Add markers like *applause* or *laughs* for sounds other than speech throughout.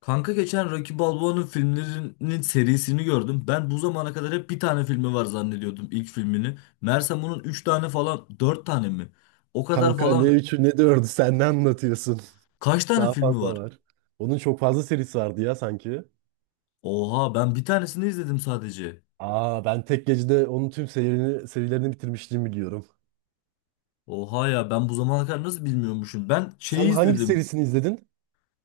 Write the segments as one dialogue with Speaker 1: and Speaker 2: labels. Speaker 1: Kanka geçen Rocky Balboa'nın filmlerinin serisini gördüm. Ben bu zamana kadar hep bir tane filmi var zannediyordum ilk filmini. Meğersem bunun 3 tane falan 4 tane mi? O kadar
Speaker 2: Kanka ne
Speaker 1: falan
Speaker 2: üçü ne dördü sen ne anlatıyorsun?
Speaker 1: kaç
Speaker 2: *laughs*
Speaker 1: tane
Speaker 2: Daha
Speaker 1: filmi
Speaker 2: fazla
Speaker 1: var?
Speaker 2: var. Onun çok fazla serisi vardı ya sanki.
Speaker 1: Oha ben bir tanesini izledim sadece.
Speaker 2: Aa ben tek gecede onun tüm serilerini bitirmişliğimi biliyorum.
Speaker 1: Oha ya ben bu zamana kadar nasıl bilmiyormuşum. Ben şeyi
Speaker 2: Sen hangi
Speaker 1: izledim.
Speaker 2: serisini izledin?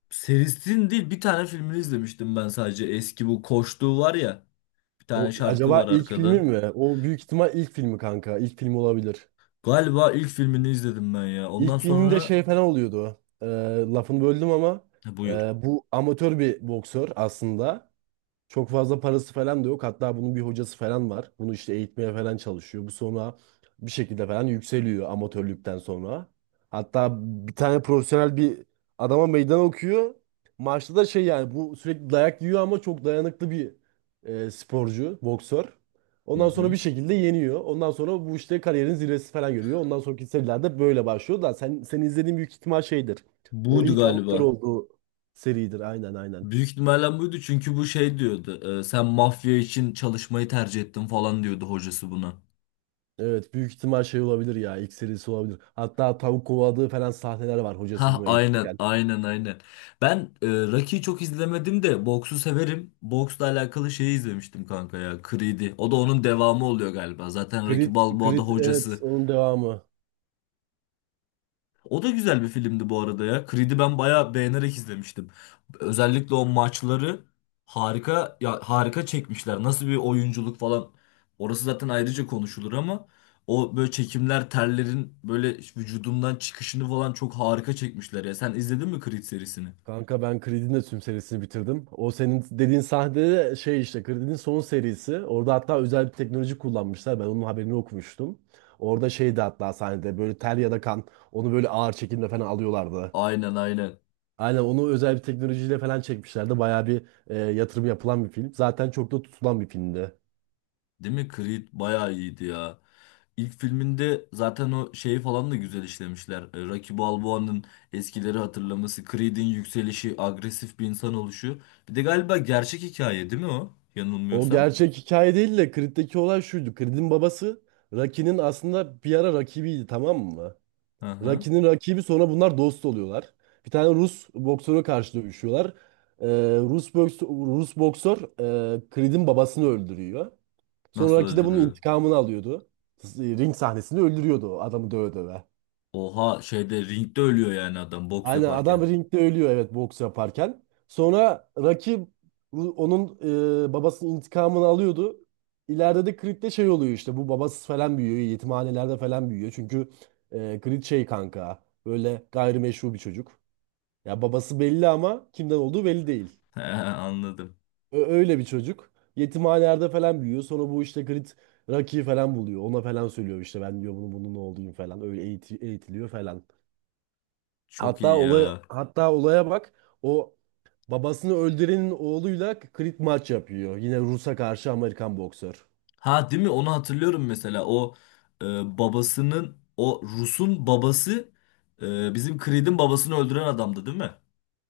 Speaker 1: Serisinin değil bir tane filmini izlemiştim ben sadece. Eski bu koştuğu var ya. Bir tane
Speaker 2: O
Speaker 1: şarkı
Speaker 2: acaba
Speaker 1: var
Speaker 2: ilk filmi
Speaker 1: arkada.
Speaker 2: mi? O büyük ihtimal ilk filmi kanka. İlk film olabilir.
Speaker 1: Galiba ilk filmini izledim ben ya. Ondan
Speaker 2: İlk filminde
Speaker 1: sonra
Speaker 2: şey falan oluyordu. Lafını böldüm ama
Speaker 1: ha, buyur.
Speaker 2: bu amatör bir boksör aslında. Çok fazla parası falan da yok. Hatta bunun bir hocası falan var. Bunu işte eğitmeye falan çalışıyor. Bu sonra bir şekilde falan yükseliyor amatörlükten sonra. Hatta bir tane profesyonel bir adama meydan okuyor. Maçta da şey yani bu sürekli dayak yiyor ama çok dayanıklı bir sporcu, boksör.
Speaker 1: Hı
Speaker 2: Ondan sonra
Speaker 1: hı.
Speaker 2: bir şekilde yeniyor. Ondan sonra bu işte kariyerin zirvesi falan görüyor. Ondan sonraki serilerde böyle başlıyor da sen izlediğin büyük ihtimal şeydir. O
Speaker 1: Buydu
Speaker 2: ilk amatör
Speaker 1: galiba.
Speaker 2: olduğu seridir. Aynen aynen.
Speaker 1: Büyük ihtimalle buydu çünkü bu şey diyordu. Sen mafya için çalışmayı tercih ettin falan diyordu hocası buna.
Speaker 2: Evet büyük ihtimal şey olabilir ya ilk serisi olabilir. Hatta tavuk kovaladığı falan sahneler var hocası
Speaker 1: Ha
Speaker 2: bunu
Speaker 1: aynen
Speaker 2: eğitirken.
Speaker 1: aynen aynen. Ben Rocky'yi çok izlemedim de boksu severim. Boksla alakalı şeyi izlemiştim kanka ya. Creed'i. O da onun devamı oluyor galiba. Zaten Rocky
Speaker 2: Creed,
Speaker 1: Balboa da
Speaker 2: Creed evet
Speaker 1: hocası.
Speaker 2: onun devamı.
Speaker 1: O da güzel bir filmdi bu arada ya. Creed'i ben bayağı beğenerek izlemiştim. Özellikle o maçları harika ya, harika çekmişler. Nasıl bir oyunculuk falan. Orası zaten ayrıca konuşulur ama o böyle çekimler terlerin böyle vücudumdan çıkışını falan çok harika çekmişler ya. Sen izledin mi Creed serisini?
Speaker 2: Kanka ben Creed'in de tüm serisini bitirdim. O senin dediğin sahnede de şey işte Creed'in son serisi. Orada hatta özel bir teknoloji kullanmışlar. Ben onun haberini okumuştum. Orada şeydi hatta sahnede böyle ter ya da kan onu böyle ağır çekimle falan alıyorlardı.
Speaker 1: Aynen aynen.
Speaker 2: Aynen onu özel bir teknolojiyle falan çekmişlerdi. Bayağı bir yatırım yapılan bir film. Zaten çok da tutulan bir filmdi.
Speaker 1: Değil mi? Creed bayağı iyiydi ya. İlk filminde zaten o şeyi falan da güzel işlemişler. Rocky Balboa'nın eskileri hatırlaması, Creed'in yükselişi, agresif bir insan oluşu. Bir de galiba gerçek hikaye değil mi o?
Speaker 2: O
Speaker 1: Yanılmıyorsam.
Speaker 2: gerçek hikaye değil de Creed'deki olay şuydu. Creed'in babası Rocky'nin aslında bir ara rakibiydi, tamam mı?
Speaker 1: Hı hı.
Speaker 2: Rocky'nin rakibi sonra bunlar dost oluyorlar. Bir tane Rus boksöre karşı dövüşüyorlar. Ee, Rus boksör Creed'in babasını öldürüyor. Sonra
Speaker 1: Nasıl
Speaker 2: Rocky de bunun
Speaker 1: öldürüyor?
Speaker 2: intikamını alıyordu. Ring sahnesinde öldürüyordu o adamı döve döve.
Speaker 1: Oha, şeyde ringde ölüyor yani adam boks
Speaker 2: Aynen
Speaker 1: yaparken.
Speaker 2: adam ringde ölüyor, evet, boks yaparken. Sonra rakip onun babasının intikamını alıyordu. İleride de Creed'de şey oluyor işte bu babasız falan büyüyor. Yetimhanelerde falan büyüyor. Çünkü Creed şey kanka böyle gayrimeşru bir çocuk. Ya babası belli ama kimden olduğu belli değil.
Speaker 1: *laughs* He, anladım.
Speaker 2: Öyle bir çocuk. Yetimhanelerde falan büyüyor. Sonra bu işte Creed Rocky'yi falan buluyor. Ona falan söylüyor işte ben diyor bunun oğluyum falan. Öyle eğitiliyor falan.
Speaker 1: Çok
Speaker 2: Hatta
Speaker 1: iyi
Speaker 2: olay
Speaker 1: ya.
Speaker 2: hatta olaya bak. O babasını öldürenin oğluyla krit maç yapıyor. Yine Rus'a karşı Amerikan boksör.
Speaker 1: Ha değil mi? Onu hatırlıyorum mesela. O e, babasının o Rus'un babası bizim Creed'in babasını öldüren adamdı değil mi?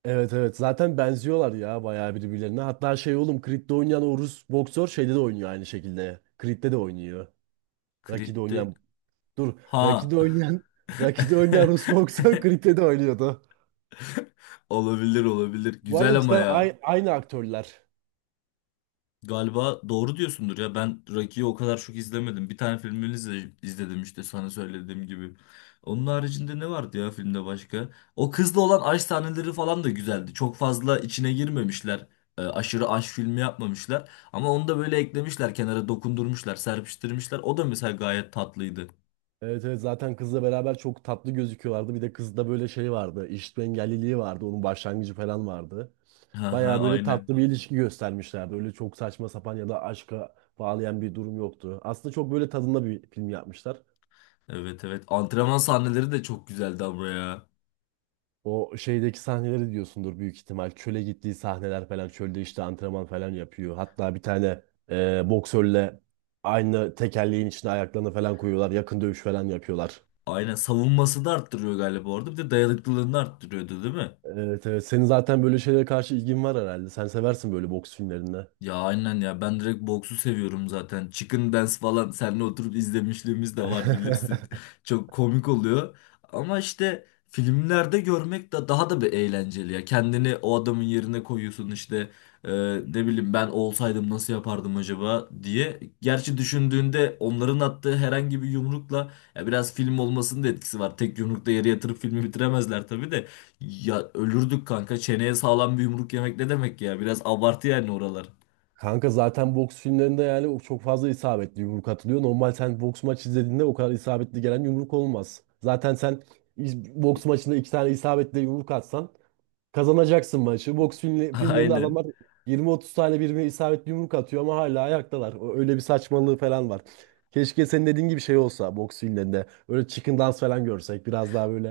Speaker 2: Evet evet zaten benziyorlar ya bayağı birbirlerine. Hatta şey oğlum Creed'de oynayan o Rus boksör şeyde de oynuyor aynı şekilde. Creed'de de oynuyor. Rocky'de
Speaker 1: Crit'ti.
Speaker 2: oynayan dur
Speaker 1: Ha.
Speaker 2: Rocky'de oynayan *laughs* Rocky'de oynayan Rus boksör
Speaker 1: *laughs*
Speaker 2: Creed'de de oynuyordu.
Speaker 1: Olabilir olabilir.
Speaker 2: Bu
Speaker 1: Güzel
Speaker 2: arada
Speaker 1: ama
Speaker 2: cidden
Speaker 1: ya.
Speaker 2: aynı aktörler.
Speaker 1: Galiba doğru diyorsundur ya. Ben Rocky'yi o kadar çok izlemedim. Bir tane filmini izledim işte sana söylediğim gibi. Onun haricinde ne vardı ya filmde başka? O kızla olan aşk sahneleri falan da güzeldi. Çok fazla içine girmemişler. Aşırı aşk filmi yapmamışlar. Ama onu da böyle eklemişler, kenara dokundurmuşlar, serpiştirmişler. O da mesela gayet tatlıydı.
Speaker 2: Evet evet zaten kızla beraber çok tatlı gözüküyorlardı. Bir de kızda böyle şey vardı. İşitme engelliliği vardı. Onun başlangıcı falan vardı.
Speaker 1: Ha ha,
Speaker 2: Baya böyle
Speaker 1: aynı.
Speaker 2: tatlı bir ilişki göstermişlerdi. Öyle çok saçma sapan ya da aşka bağlayan bir durum yoktu. Aslında çok böyle tadında bir film yapmışlar.
Speaker 1: Evet evet. Antrenman sahneleri de çok güzeldi ama ya.
Speaker 2: O şeydeki sahneleri diyorsundur büyük ihtimal. Çöle gittiği sahneler falan. Çölde işte antrenman falan yapıyor. Hatta bir tane boksörle aynı tekerleğin içine ayaklarını falan koyuyorlar. Yakın dövüş falan yapıyorlar.
Speaker 1: Aynen, savunması da arttırıyor galiba orada. Bir de dayanıklılığını arttırıyordu değil mi?
Speaker 2: Evet evet. Senin zaten böyle şeylere karşı ilgin var herhalde. Sen seversin böyle boks filmlerinde.
Speaker 1: Ya aynen ya, ben direkt boksu seviyorum zaten. Chicken Dance falan seninle oturup izlemişliğimiz de var bilirsin.
Speaker 2: *laughs*
Speaker 1: *laughs* Çok komik oluyor. Ama işte filmlerde görmek de daha da bir eğlenceli ya. Kendini o adamın yerine koyuyorsun işte e, ne bileyim ben olsaydım nasıl yapardım acaba diye. Gerçi düşündüğünde onların attığı herhangi bir yumrukla ya, biraz film olmasının da etkisi var. Tek yumrukta yere yatırıp filmi bitiremezler tabii de. Ya ölürdük kanka. Çeneye sağlam bir yumruk yemek ne demek ya? Biraz abartı yani oralar.
Speaker 2: Kanka zaten boks filmlerinde yani o çok fazla isabetli yumruk atılıyor. Normal sen boks maç izlediğinde o kadar isabetli gelen yumruk olmaz. Zaten sen boks maçında iki tane isabetli yumruk atsan kazanacaksın maçı. Boks filmlerinde
Speaker 1: Aynen.
Speaker 2: adamlar 20-30 tane birbirine isabetli yumruk atıyor ama hala ayaktalar. Öyle bir saçmalığı falan var. Keşke senin dediğin gibi şey olsa boks filmlerinde. Öyle chicken dance falan görsek biraz daha böyle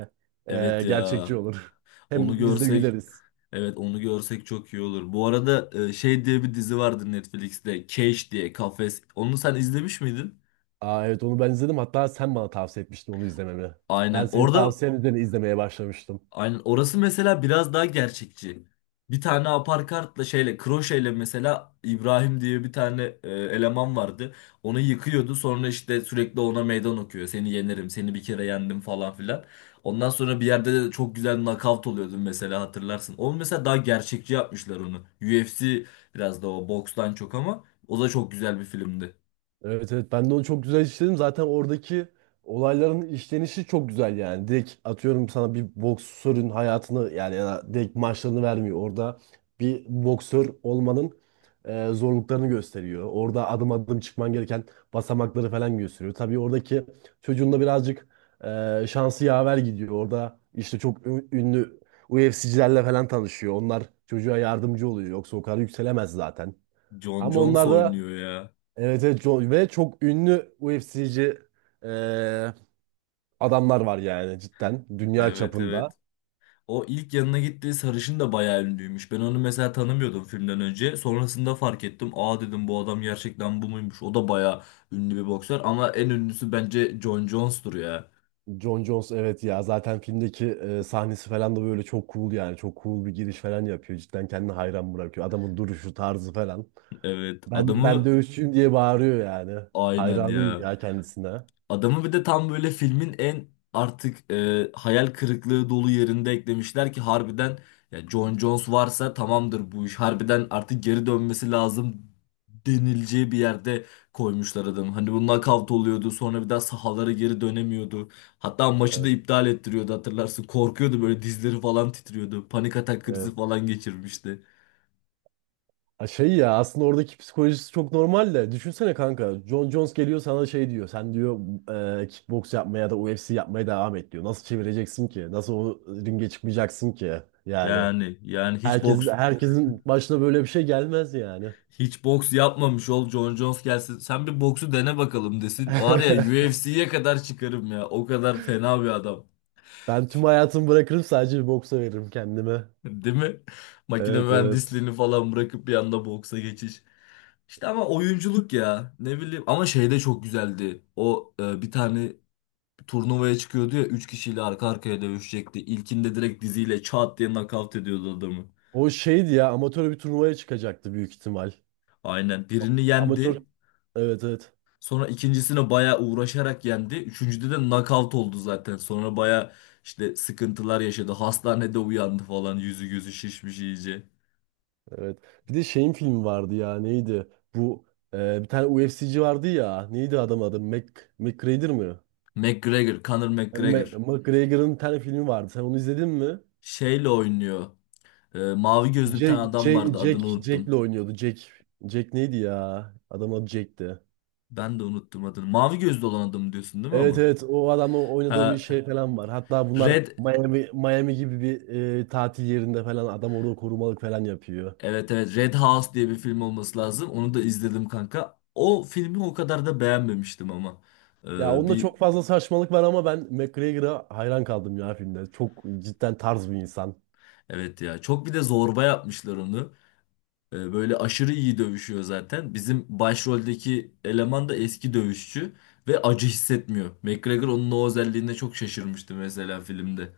Speaker 1: Evet
Speaker 2: gerçekçi
Speaker 1: ya.
Speaker 2: olur. *laughs* Hem
Speaker 1: Onu
Speaker 2: biz de
Speaker 1: görsek,
Speaker 2: güleriz.
Speaker 1: evet onu görsek çok iyi olur. Bu arada şey diye bir dizi vardı Netflix'te. Cage diye, Kafes. Onu sen izlemiş miydin?
Speaker 2: Aa evet onu ben izledim. Hatta sen bana tavsiye etmiştin onu izlememi. Ben
Speaker 1: Aynen.
Speaker 2: senin
Speaker 1: Orada
Speaker 2: tavsiyen üzerine izlemeye başlamıştım.
Speaker 1: aynen, orası mesela biraz daha gerçekçi. Bir tane aparkartla, şeyle, kroşeyle mesela İbrahim diye bir tane eleman vardı. Onu yıkıyordu, sonra işte sürekli ona meydan okuyor. Seni yenerim, seni bir kere yendim falan filan. Ondan sonra bir yerde de çok güzel knockout oluyordun mesela hatırlarsın. Onu mesela daha gerçekçi yapmışlar onu. UFC biraz da o, bokstan çok, ama o da çok güzel bir filmdi.
Speaker 2: Evet evet ben de onu çok güzel işledim. Zaten oradaki olayların işlenişi çok güzel yani. Direkt atıyorum sana bir boksörün hayatını yani ya da direkt maçlarını vermiyor. Orada bir boksör olmanın zorluklarını gösteriyor. Orada adım adım çıkman gereken basamakları falan gösteriyor. Tabii oradaki çocuğun da birazcık şansı yaver gidiyor. Orada işte çok ünlü UFC'cilerle falan tanışıyor. Onlar çocuğa yardımcı oluyor. Yoksa o kadar yükselemez zaten.
Speaker 1: Jon
Speaker 2: Ama
Speaker 1: Jones
Speaker 2: onlar da
Speaker 1: oynuyor ya.
Speaker 2: Evet, evet, çok- ve çok ünlü UFC'ci eee, adamlar var yani cidden dünya
Speaker 1: Evet
Speaker 2: çapında.
Speaker 1: evet. O ilk yanına gittiği sarışın da bayağı ünlüymüş. Ben onu mesela tanımıyordum filmden önce. Sonrasında fark ettim. Aa, dedim bu adam gerçekten bu muymuş? O da bayağı ünlü bir boksör ama en ünlüsü bence John Jones'tur ya.
Speaker 2: Jon Jones evet ya zaten filmdeki sahnesi falan da böyle çok cool yani çok cool bir giriş falan yapıyor. Cidden kendini hayran bırakıyor. Adamın duruşu tarzı falan.
Speaker 1: Evet
Speaker 2: Ben
Speaker 1: adamı
Speaker 2: dövüşçüyüm diye bağırıyor yani.
Speaker 1: aynen
Speaker 2: Hayranıyım
Speaker 1: ya.
Speaker 2: ya kendisine.
Speaker 1: Adamı bir de tam böyle filmin en artık hayal kırıklığı dolu yerinde eklemişler ki harbiden ya Jon Jones varsa tamamdır bu iş. Harbiden artık geri dönmesi lazım denileceği bir yerde koymuşlar adamı. Hani bu knockout oluyordu, sonra bir daha sahalara geri dönemiyordu. Hatta maçı da
Speaker 2: Evet,
Speaker 1: iptal ettiriyordu hatırlarsın. Korkuyordu, böyle dizleri falan titriyordu. Panik atak krizi
Speaker 2: evet.
Speaker 1: falan geçirmişti.
Speaker 2: Ha şey ya aslında oradaki psikolojisi çok normal de, düşünsene kanka, John Jones geliyor sana, şey diyor, sen diyor kickbox yapmaya ya da UFC yapmaya devam et diyor, nasıl çevireceksin ki, nasıl o ringe çıkmayacaksın ki yani
Speaker 1: Yani yani hiç
Speaker 2: yani
Speaker 1: boks
Speaker 2: herkesin başına böyle bir şey gelmez yani.
Speaker 1: hiç boks yapmamış ol, John Jones gelsin. Sen bir boksu dene bakalım desin. Var ya,
Speaker 2: *laughs*
Speaker 1: UFC'ye kadar çıkarım ya. O kadar fena bir adam.
Speaker 2: Ben tüm hayatımı bırakırım, sadece bir boksa veririm kendime,
Speaker 1: *laughs* Değil mi? Makine
Speaker 2: evet evet.
Speaker 1: mühendisliğini falan bırakıp bir anda boksa geçiş. İşte ama oyunculuk ya. Ne bileyim. Ama şey de çok güzeldi. O bir tane turnuvaya çıkıyordu ya. Üç kişiyle arka arkaya dövüşecekti. İlkinde direkt diziyle çat diye nakavt ediyordu adamı.
Speaker 2: O şeydi ya, amatör bir turnuvaya çıkacaktı büyük ihtimal,
Speaker 1: Aynen. Birini
Speaker 2: amatör,
Speaker 1: yendi.
Speaker 2: evet evet.
Speaker 1: Sonra ikincisine bayağı uğraşarak yendi. Üçüncüde de knockout oldu zaten. Sonra bayağı işte sıkıntılar yaşadı. Hastanede uyandı falan. Yüzü gözü şişmiş iyice.
Speaker 2: Evet. Bir de şeyin filmi vardı ya, neydi? Bu bir tane UFC'ci vardı ya. Neydi adam adı? McGregor mı?
Speaker 1: McGregor, Conor McGregor.
Speaker 2: McGregor'ın bir tane filmi vardı. Sen onu izledin mi?
Speaker 1: Şeyle oynuyor. Mavi gözlü bir tane adam vardı. Adını
Speaker 2: Jack'le
Speaker 1: unuttum.
Speaker 2: oynuyordu. Jack neydi ya? Adam adı Jack'ti.
Speaker 1: Ben de unuttum adını. Mavi gözlü olan adam diyorsun değil mi
Speaker 2: Evet
Speaker 1: ama?
Speaker 2: evet o adamla oynadığı bir
Speaker 1: Ha,
Speaker 2: şey falan var. Hatta bunlar
Speaker 1: Red.
Speaker 2: Miami gibi bir tatil yerinde falan adam orada korumalık falan yapıyor.
Speaker 1: Evet evet, Red House diye bir film olması lazım. Onu da izledim kanka. O filmi o kadar da beğenmemiştim ama.
Speaker 2: Ya onda
Speaker 1: Bir
Speaker 2: çok fazla saçmalık var ama ben McGregor'a hayran kaldım ya filmde. Çok cidden tarz bir insan.
Speaker 1: evet ya çok, bir de zorba yapmışlar onu. Böyle aşırı iyi dövüşüyor zaten. Bizim başroldeki eleman da eski dövüşçü ve acı hissetmiyor. McGregor onun o özelliğine çok şaşırmıştı mesela filmde.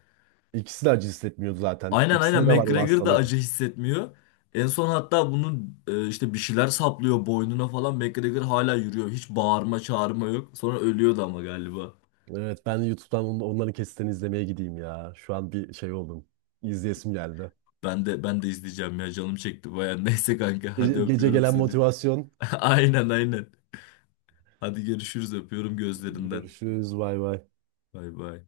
Speaker 2: İkisi de acı hissetmiyor zaten.
Speaker 1: Aynen
Speaker 2: İkisinde
Speaker 1: aynen,
Speaker 2: de var o
Speaker 1: McGregor da
Speaker 2: hastalık.
Speaker 1: acı hissetmiyor. En son hatta bunun işte bir şeyler saplıyor boynuna falan. McGregor hala yürüyor. Hiç bağırma çağırma yok. Sonra ölüyordu ama galiba.
Speaker 2: Evet ben YouTube'dan onların kesitlerini izlemeye gideyim ya. Şu an bir şey oldum. İzleyesim geldi.
Speaker 1: Ben de ben de izleyeceğim ya, canım çekti baya. *laughs* Neyse kanka, hadi
Speaker 2: Gece, gece
Speaker 1: öpüyorum
Speaker 2: gelen
Speaker 1: seni.
Speaker 2: motivasyon.
Speaker 1: *laughs* Aynen aynen. Hadi görüşürüz, öpüyorum gözlerinden.
Speaker 2: Görüşürüz bay bay.
Speaker 1: Bay bay.